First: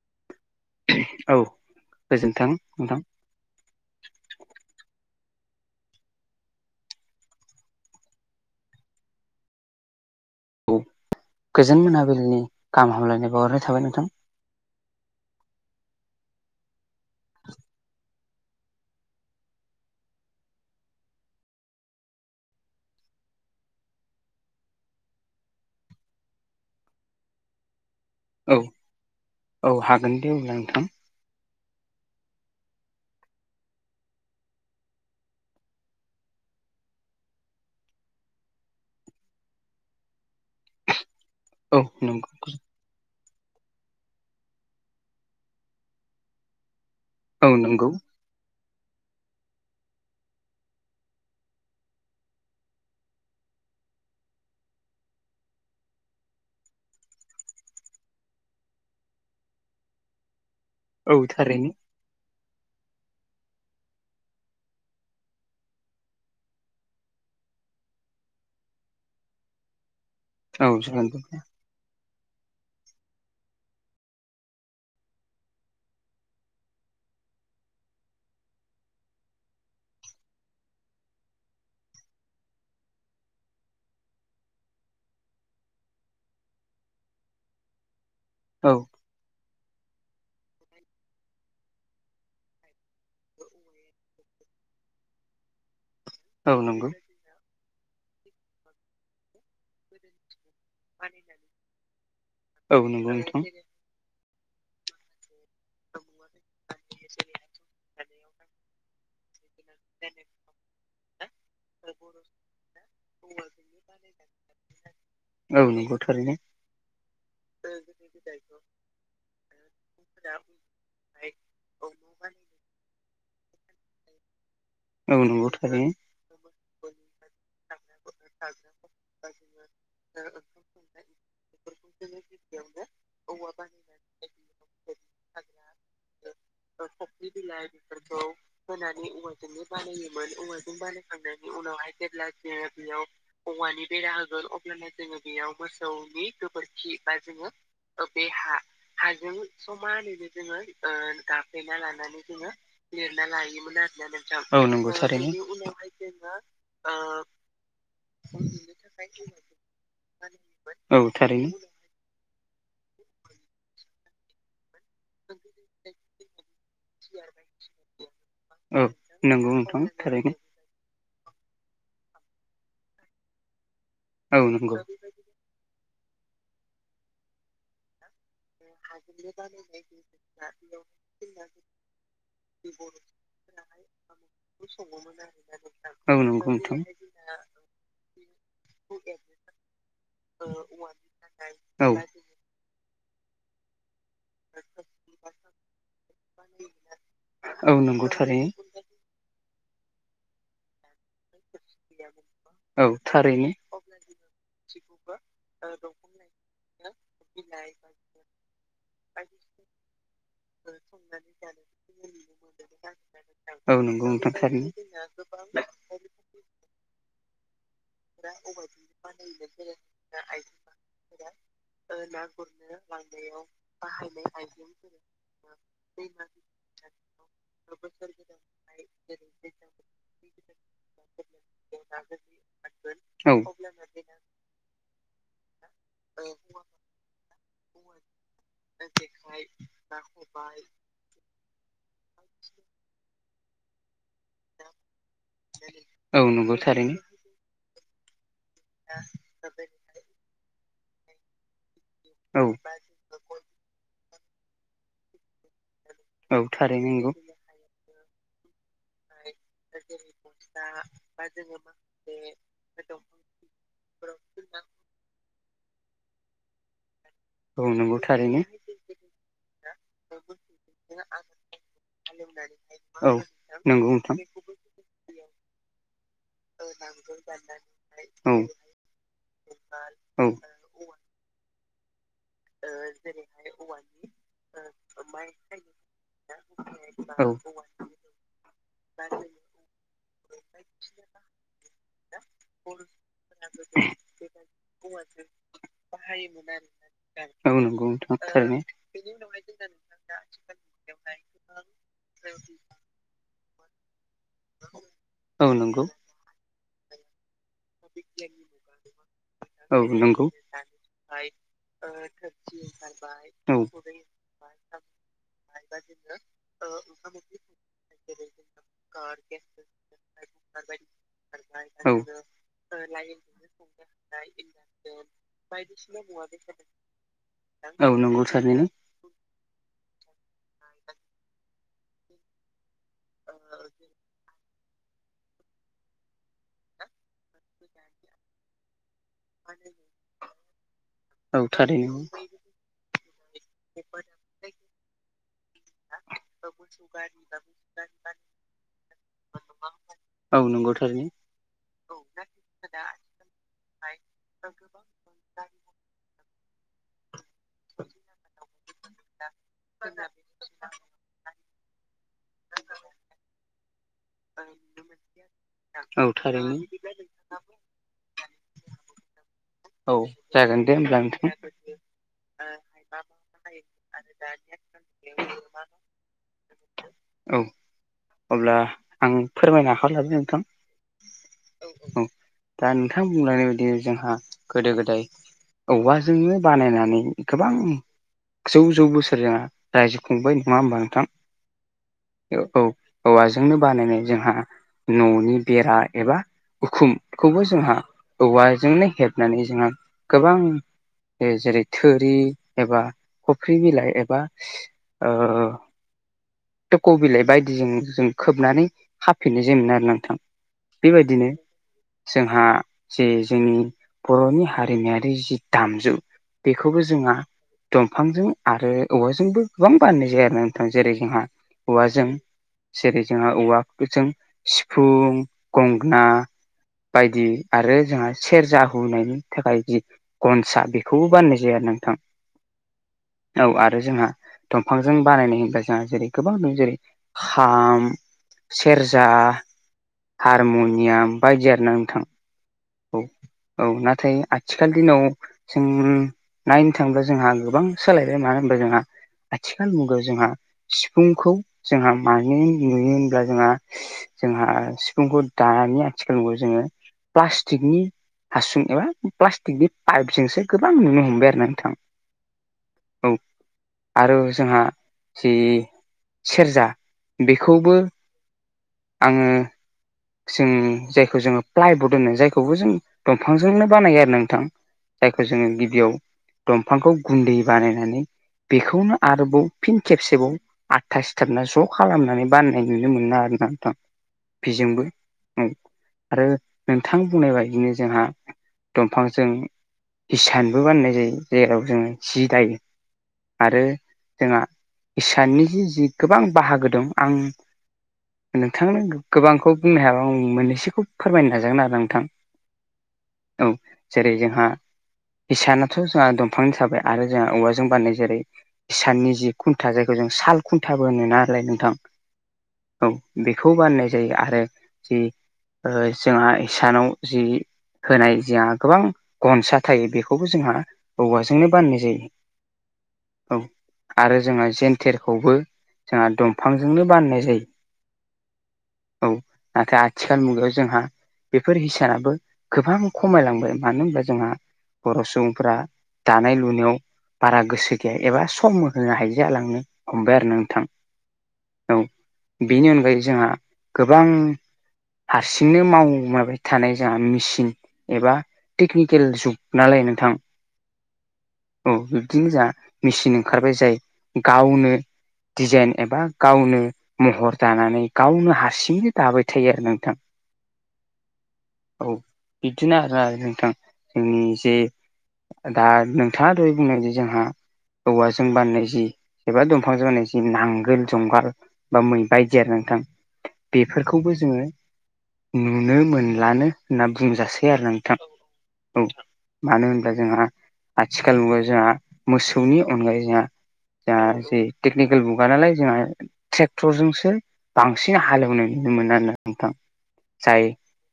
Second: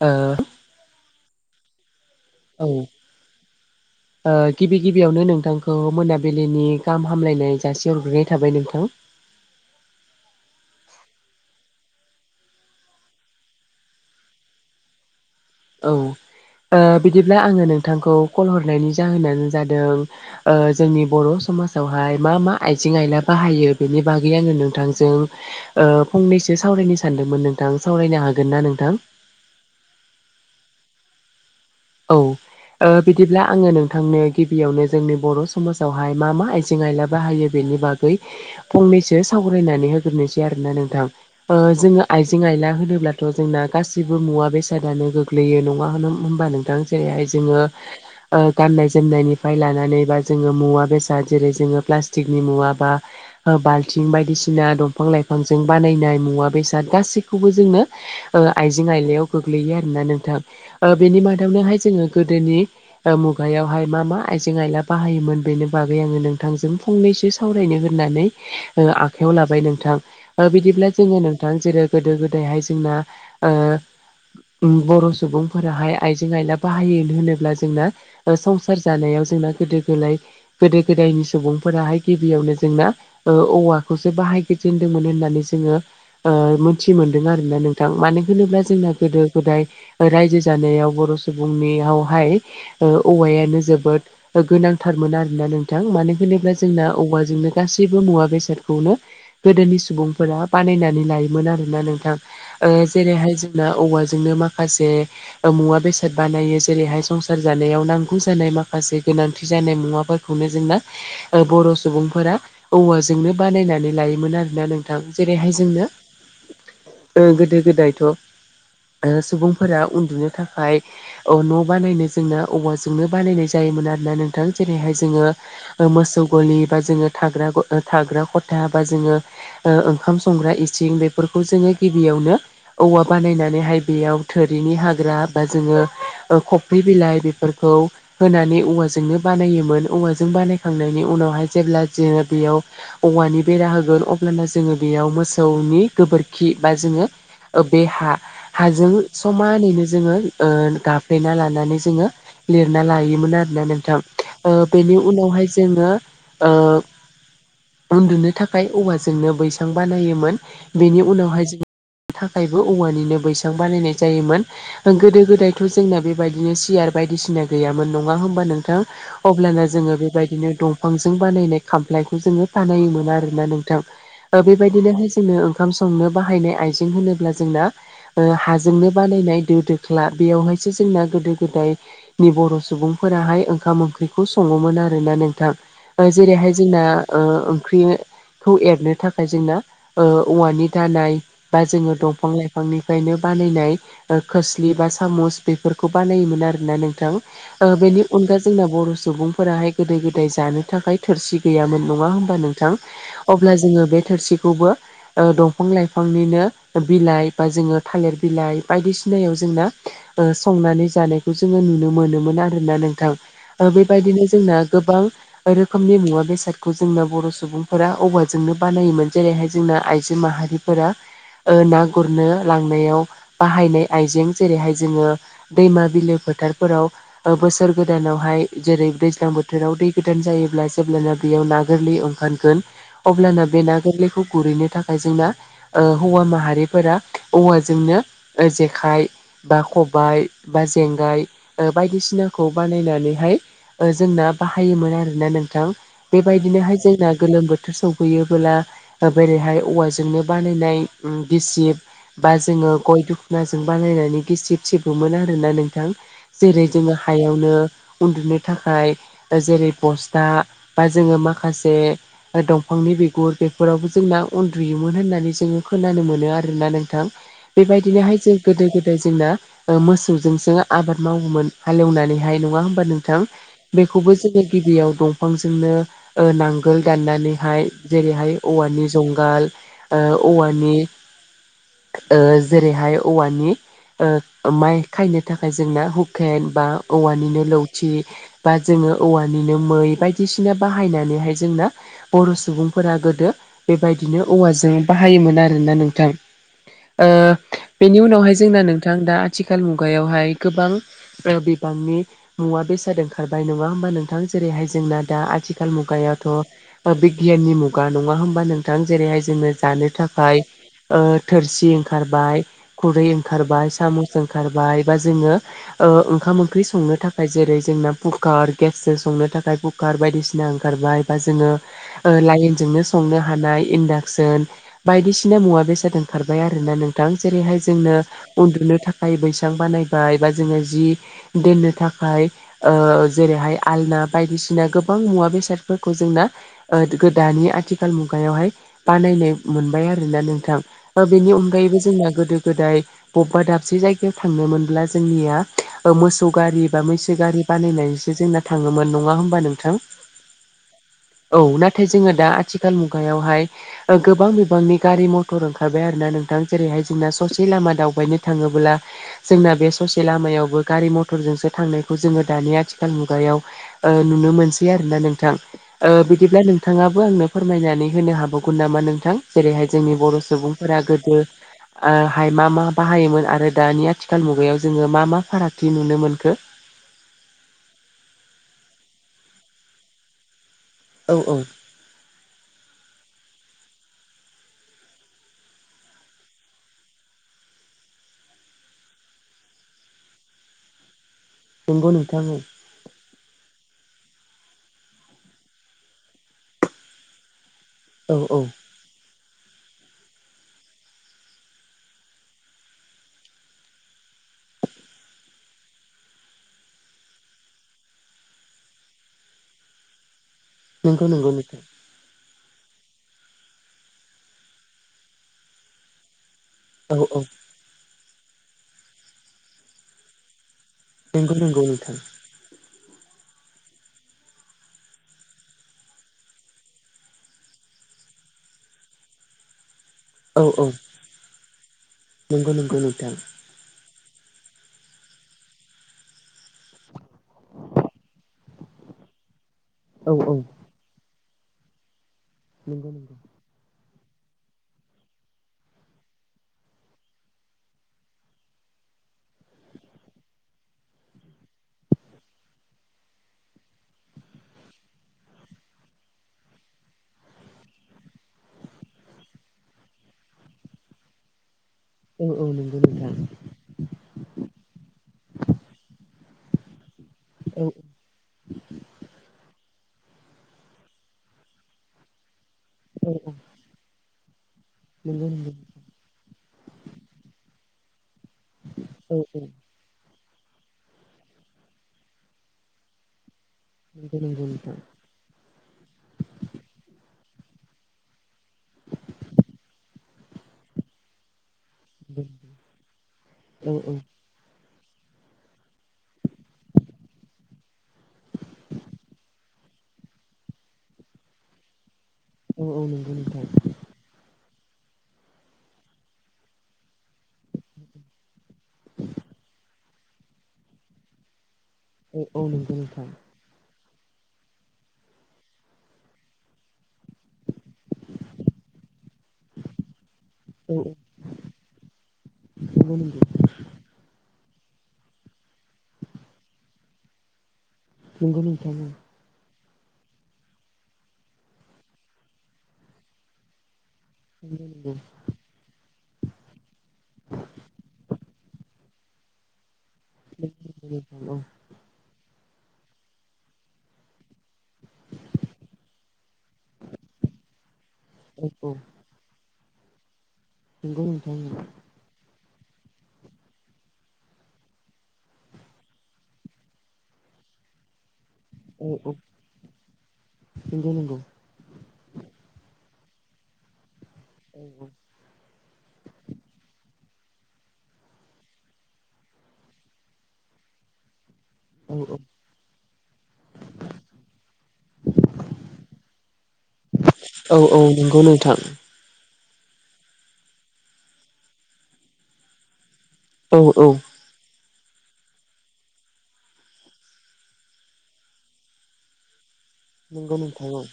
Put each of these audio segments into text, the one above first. ओ औ गोजोन्थों औ नोंथां ओ गिबि गिबियावनो नोंथांखौ मोनाबिलिनि गाहाम हामलायनाय जासिहरग्रोनाय थाबाय नोंथां औ गोजोन मोनाबिलिनि गाहाम हामलायनाय बावहरनाय थाबाय नोंथां औ ओ बिदिब्ला आङो नोंथांखौ कल हरनायनि जाहोनानो जादों ओ जोंनि बर' समाजावहाय मा मा आइजें आयला बाहायो बेनि बागै आङो नोंथांजों ओ फंनैसो सावरायनो सानदोंमोन नोंथां सावरायनो हागोन औ ना नोंथां? औ हागोन दे अब्ला नोंथां औ ओ बिदिब्ला आङो नोंथांनो गिबियावनो जोंनि बर' समाजावहाय मा मा आय जें आइला बाहायो बेनि बागै फंनैसो सावरायनानै होग्रोनोसै आरोना नोंथां ओ औ जोङो नंगौ आइजें आयला होनोब्ला थ' जोंना गासिबो मुवा बेसादानो गोग्लैयो नङा होन- होमबा नोंथां? हाय औ जोङो नंगौ ओ गाननाय जोमनायनिफ्राय लानानै बा जोङो मुवा बेसाद जेरै जोङो प्लास्टिकनि मुवा बा ओ बाल्थिं बायदिसिना दंफां लाइफांजों बानायनाय मुवा बेसाद गासैखौबो जोंनो ओ आइजें आयलायाव गोग्लैयो आरोना नोंथां ओ औ बेनि थारैनो मादावनोहाय जोङो गोदोनि ओ मुगायावहाय मा मा आइजें आयला बाहायोमोन बेनि बागै आङो नोंथांजों फंनैसो सावरायनो होननानै ओ आखाइायाव लाबाय नोंथां। औ बिदिब्ला जागोन जोङो दे नोंथां जेरै गोदो गोदायहाय जोंना ओ ओम बर' सुबुंफोराहाय आइजें आइला बाहायोन होनोब्ला जोंना ओ संसार जानायाव जोंना गोदो गोलाय गोदो गोदायनि सुबुंफोराहाय गिबियावनो जोंना ओ औवाखौसो बाहायगोजेनदोंमोन होननानै जोङो ओ मोनथि मोनदों आरोना नों थां मानो होनोब्ला औ जोंना गोदो गोदाय रायजो जानायाव बर' सुबुंनियावहाय ओ औवायानो जोबोद गोनांथारमोन आरोना नोंथां। मानो औ होनोब्ला जोंना नंगौ औवाजोंनो गासैबो मुवा बेसादखौनो गोदोनि सुबुंफोरा बानायनानै लायोमोन आरोना नोंथां। औ ओ नंगौ जेरैहाय नोंथां जोंना औवाजोंनो मा खासे मुवा बेसाद बानायो जेरैहाय संसार जानायाव नांगौ जानाय मा खासे गोनांथि जानाय मुवाफोरखौनो जोंना ओ बर' सुबुंफोरा औवाजोंनो बानायनानै लायोमोन आरोना नोंथां जेरैहाय औ जोंनो नंगौ थारैनो ओ गोदो गोदायथ' ओ सुबुंफोरा उन्दुनो थाखाय ओ न' बानायनो जोंना औवाजोंनो बानायनाय जायोमोन आरोना नोंथां जेरैहाय औ जोङो नंगौ ओ थारैनो मोसौ गलि बा जोङो थाग्रा ख- थाग्रा खथा बा जोङो ओ ओंखाम संग्रा इसिं बेफोरखौ जोङो गिबियावनो औवा बानायनानैहाय बेयाव थोरिनि हाग्रा बा जोङो ओ खफ्रि बिलाइ बेफोरखौ होननानै औवा जोंनो बा जायोमोन औवाजों बानायखांनायनि उनावहाय जेब्ला जोङो बेयाव औवानि बेरा होगोन अब्लाना जोङो बेयाव मोसौनि गोबोरखि बा जोङो ओ बे हा हाजों समानैनो जोङो ओ गाफ्लेना लानानै जोङो लिरना लायोमोन आरोना नोंथां। ओ बेनि उनावहाय जोङो ओ उन्दुनो थाखाय औवाजोंनो बैसां बानायोमोन औ बेनि थारैनो उनावहाय जों थाखायबो औवानिनो बैसां बानायनाय जायोमोन ओ गोदो गोदायथ' जोंना बेबायदिनो सियार बायदिसिना गैयामोन नङा होमबा नोंथां? औ नंगौ अब्लाना नोंथां जोङो थारैनो बेबायदिनो दं बिफां बानायनाय खामखौ जोङो बानायोमोन आरोना नोंथां। औ ओ नंगौ बेबायदिनोहाय नो ओंखाम संनो बाहायनाय आइजें होनोब्ला जोंना ओ हाजोंनो बानायनाय दो दो ख्ला बेयावहायसो जोंना गोदो गोदायनि बर' सुबुंफोराहाय ओंखाम ओंख्रि खौ सङोमोन आरोना नोंथां। ओ औ नंगौ जेरैहाय नोंथां जोंना ओंख्रि खौ एरनो थाखाय जोंना ओ औवानि दानाय बा औ जोङो दंफां लाइफां फांनिफ्रायनो बानायनाय खोस्लि बा सामुस बेफोरखौ बानायोमोन आरोना नोंथां। ओ औ बेनि नंगौ अनगा थारैनो जोंना बर' सुबुंफोराहाय गोदो गोदाय जानो थाखाय थोरसि गैयामोन। नङा होमबा नोंथां? औ थारैनो अब्ला जोङो बे थोरसिखौबो ओ दंफां लाइफांनिनो बिलाइ बा जोङो थालिर बिलाइ बायदिसिनायाव जोंना संनानै जानायखौ जोङो नुनो मोनोमोन आरोना नोंथां। ओ औ नंगौ बेबायदिनो नोंथां जोंना थारैनो गोबां रोखोमनि मुवा बेसादखौ जोंना बर' सुबुं फोर औवाजोंनो बानायोमोन जेरैहाय जोंना आइजो माहारिफोरा ओ ना गुरनो लांनायाव बाहायनाय आइजें जेरैहाय जोङो दैमा बिलो फोथारफोराव बोसोर गोदानावहाय जेरै दैज्लां बोथोराव दै गोदान जायोब्ला जेब्लाना बेयाव ना गोरलै ओंखारगोन औ अब्लाना बे ना गोरलैखौ गुरहैनो थाखाय जोंना ओ हौवा माहारिफोरा औवाजोंनो जेखाइ खबाइ बा जेंगाय बायदिसिनाखौ बानायनानैहाय ओ जोंना बाहायोमोन आरोना नोंथां औ नंगौ बेबायदिनोहाय थारैनो जोंना गोलोम बोथोर सफै खुयोबोला बोरैहाय औवाजोंनो बानायनाय गिसिब बा औ जोङो गय दखनाजों बानायायनानै गिसिब सिबोमोन आरोना नोंथां। औ जेरै थारैनो जोङो नंगौ हायावनो उन्दुनो थाखाय जेरै बसथा बा जोङो माखासे दंफांनि बिगुर बे फोरावबो जोंना उन्दुयोमोन होननानै जोङो खोनानो मोनो आरोना नोंथां औ नंगौ बेबायदिनोहाय जों थारैनो गोदो गोद दाय जोंना मोसौजोंसो आबाद मावोमोन हाले एवनानैहाय नङा होमबा औ नोंथां नंगौ बेखौबो नोंथां जोङो गिबियाव दंफांजोंनो ओ नांगोल दाननानैहाय औ जेरैहाय औवानि जुंगाल औ ओ औवानि ओ जेरैहाय औवानि ओ माइ खायनो थाखाय जोंना हुकेन बा औ औवानिनो लावथि बा जोङो औवानिनो मै बायदिसिना बाहायनानैहाय जोंना बर' सुबुंफोरा गोदो बेबायदिनो औवाजों बाहायोमोन आरोना नोंथां ओ औ नंगौ बेनि नोंथां उनावहाय थारैनो जोंना नोंथां दा आथिखाल मुगायावहाय गोबां बिबांनि मुवा बेसाद ओंखारबाय नङा होमबा नोंथां जेरैहाय जोंना दा औ आथिखाल नंगौ मुगायावथ' बिगियाननि मु गा नङा होमबा नोंथां जेरैहाय जोङो औ जानो नंगौ थाखाय ओ थोरसि ओंखारबाय खुरै औ ओंखारबाय सामुस ओंखारबाय बा जोङो ओ ओंखाम ओंख्रि संनो थाखाय जेरै जोंना कुकार गेसजों संनो थाखाय कुकार बायदिसिना ओंखारबाय बा जोङो औ ओ लाइन जोंनो संनो हानाय इनडाकसन बायदिसिना मुवा बेसाद ओंखारबाय आरोना नों थां जेरैहाय औ जोंनो नंगौ थारैनो उन्दुनो नो थाखाय बैस्रां बानायबाय बा जोङो जि दोननो थाखाय ओ जेरैहाय आयना बायदिसिना गोबां गोबां मुवा बेसादफोरखौ जोंना गोदानै आथिखाल मुगायावहाय बानायनाय मोनबाय आरोना नोंथां बा बेनि औ अनगायैबो थारैनो जोंना गोदो गोदाय बबेबा दाबसे जायगायाव थांनो मोनब्ला जोंनिया मोसौ गारि बा मैसो गारि बानायनाय जोंसो जोंना थाङोमोन नङा होमबा नोंथां औ नंगौ थारैनो औ ना थाय जोङो दा आथिखाल मुगायावहाय गोबां बिबांनि गारि मथर ओंखारबाय आरोना नों थां जेरैहाय जोंदा ससे लामा दावबायनो थाङोब्ला जोंना बे ससे लामायावबो गारि मथर जोंसो थांनायखौ जोङो दानि आथिखाल मुगायाव ओ नुनो मोनसै आरोना नोंथां ओ औ बिदिब्ला थारैनो नोंथाङा बो आंनो फोरमायनानै होनो हाबावगोन नामा नोंथां जेरैहाय जोंनि औ बर' जागोन दे सुबुंफोरा होमब्ला गोदो नोंथां हाय मा मा बाहायोमोन आरो दानि आथिखाल मुगायाव जोङो मा मा फारागथि नुनो मोनखो औ अब्ला आं फोरमायनो आखायाव लानि नोंथां औ-औ औ दा नोंथां बुंलांनाय बायदि जोंहा गोदो गोदाय औवाजोंनो बानायनानै गोबां जौ-जौ बोसोर जों रायजो खुंबाय नङा होमबा नोंथां नंगौ नोंथां औ औवाजोंनो बानायनाय जोंहा न'नि बेरा एबा उखुमखौबो जोंहा औ औ औवाजोंनो हेबनानै जोंहा गोबां जेरै थोरि एबा खफ्रि बिलाइ एबा ओ थक' बिलाइ बायदिजों जों खोबनानै हाफिननो जों आरो ना नोंथां। नंगौ बेबायदिनो नंगौ नोंथां जोंहा जे जोंनि बर'नि हारिमायारि जि दामजु बेखौबो औ जोंहा औ दंफांजों आरो औवाजोंबो गोबां बानायनाय जायो आरो नोंथां जेरै जोंहा नंगौ नंगौ नोंथां औवाजों जेरै जोंहा औवाफोरजों सिफुं गंगोना बायदि आरो जोंहा सेरजा हुनायनि थाखाय जि औ औ गनसा बेखौबो बानायनाय जायो आरो नोंथां नंगौ नंगौ नोंथां औ आरो जोंहा दंफांजों बानायनाय होनब्ला जोंहा जेरै गोबां दं जेरै खाम, सेरजा औ औ हारमुनियाम बायदि आरोना नोंथां। नंगौ औ नंगौ। औ नाथाय आथिखाल दिनाव जों नायनो थाङोब्ला जोंहा गोबां सोलायबाय मानो होनबा जोंहा। आथिखाल मुगायाव जोंहा सिफुंखौ जोंहा मानो नुयो होनब्ला जोंहा जोंहा सिफुंखौ दानि आथिखाल जोङो पस्टिकनि हासुं एबा प्लास्टिकनि पाइपजोंसो गोबां नुनो हमबाय आरो ना नोंथां। औ औ नंगौ नोंथां। औ आरो जोंहा जि सेरजा औ बेखौबो आङो जों जायखौ जोङो प्लाइबड होनो जायखौबो जों औ दंफांजोंनो बानायो आरो नोंथां। जायखौ नंगौ जोङो नंगौ गिबियाव दंफांखौ गुन्दै बानायनानै बेखौनो औ आरोबाव फिन खेबसेबाव आथा सिथाबना ज' खालामनानै बाननाय नुनो मोना आरोना नोंथां। नंगौ नोंथां। बेजोंबो आरो नोंथां बुंनाय बायदिनो जोंहा दंफांजों हिसानबो बाननाय जायो जेराव जोङो औ सि दायो आरो औ जोंहा इसाननि जि जि गोबां बाहागो दं आं नोंथांनो गोबांखौ बुंनो हाया आं मोननैसोखौ फोरमायनो नाजागोन आरो नोंथां। औ औ नंगौ औ नोंथां। जेरै जोंहा हिसानाथ' जोंहा दं। बिफां थाबाय आरो जोंहा औवाजों बानायनाय जेरै इसाननि जि खुन्था जाय जों साल खुन्थाबो नालाय नोंथां। औ औ नंगौ नोंथां। बेखौ बान्नाय जायो आरो जि जोंहा इसानाव जि होनाय जोंहा गोबां गनसा थायो बेखौ खौबो जोंहा औ औवाजोंनो बाननाय जायो नंगौ नंगौ औ। आरो जोङो जेेनथेरखौबो जोंहा दंफांजोंनो बाननाय जायो। नंगौ नोंथां। औ नाथाय आथिखाल मुगायाव जोंहा बेफोर हिसानाबो गोबां खमायलांबाय मानो होनबा जोंहा बर' सुबुं फ्रा दानाय लुनायाव बारा गोसो गैया एबा सम होनो हायो जालांनो हमबाय आरो नोंथां औ बेनि अनगायै जोंहा गोबां हारसिंनो माबाय थानाय जोंहा मेसिन एबा औ औ टेकनिकेल जुग नालाय नोंथां नंगौ नोंथां औ बिब्दिनो जा मेसिन ओंखारबाय जायो गावनो दिजाइन एबा गावनो महर दानानै गावनो हारसिं औ बिदिनो औ दाबाय थायो आरो नोंथां। नंगौ नंगौ औ बिदिनो आरो नोंथां जोंनि जे औ औ दा नोंथाङा दहाय बुंनायादि जोंहा औवाजों बानायनाय जि एबा दंफांजों बानायनाय जि नांगोल जुंगाल बा औ मै बायदि आरो नोंथां बेफोरखौबो जोङो नुनो मोनलानो होनना बुंजासै औ आरो औ नोंथां नंगौ नोंथां औ मानो होनब्ला जोंहा आथिखाल मुगायाव जोंहा मोसौनि अनगायै औ जोंहा औ [unintelligible] टेकनिकेल मुगा नालाय जोंहा ट्रेक्टरजोंसो बांसिन हालेवनो नुनो मोनो नोंथां। नंगौ जाय नोंथा औ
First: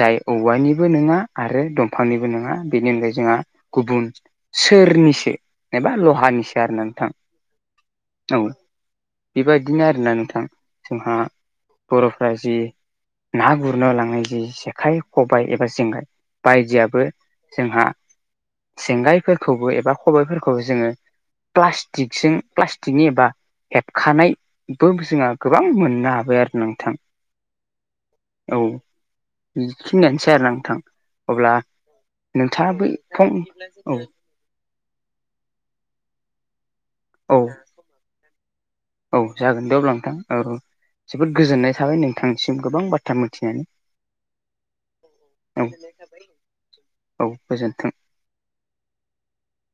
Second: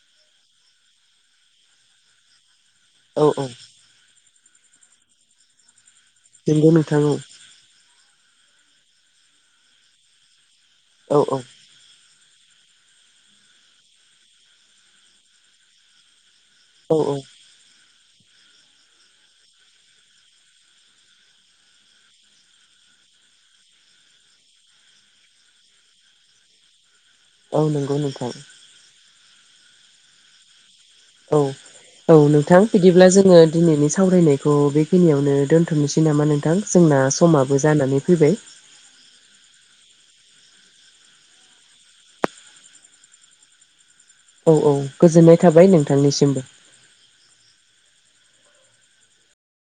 जाय औवानिबो नङा आरो दंफांनिबो नङा बेनि अनगायै औ जोंहा औ गुबुन सोरनिसो एबा लहानिसो आरो नोंथां औ बेबायाददिनो आरोना नोंथां औ जोंहा बर'फ्रा जि ना गुरनो लांनाय जि जेखाइ खबाय एबा जेंगाइ औ बायदियाबो जोंहा सेंगायफोरखौबो एबा खबायफोरखौबो जोङो प्लास्टिकजों प्लास्टिकनि एबा हेबखानायबो जोंहा गोबां मोननो हाबाय आरो नोंथां औ नंगौ नोंथां औ बिखिनिआनोसै आरो नोथां औ औ नोंथां बिदिब्ला फं जोङो दिनैनि औ सावरायनायखौ बे फैनियावनो दोन्थ'नोसै नामा नोंथां जोंना औ समाबो जानानै फैबाय औ जागोन दे अब्ला नोंथां औ जोबोद गोजोननाय थाबाय नोंथांनिसिम गोबां बाथ्रा मिथिनानै औ औ गोजोननाय औ थाबाय नोंथांनिसिमबो औ गोजोन्थों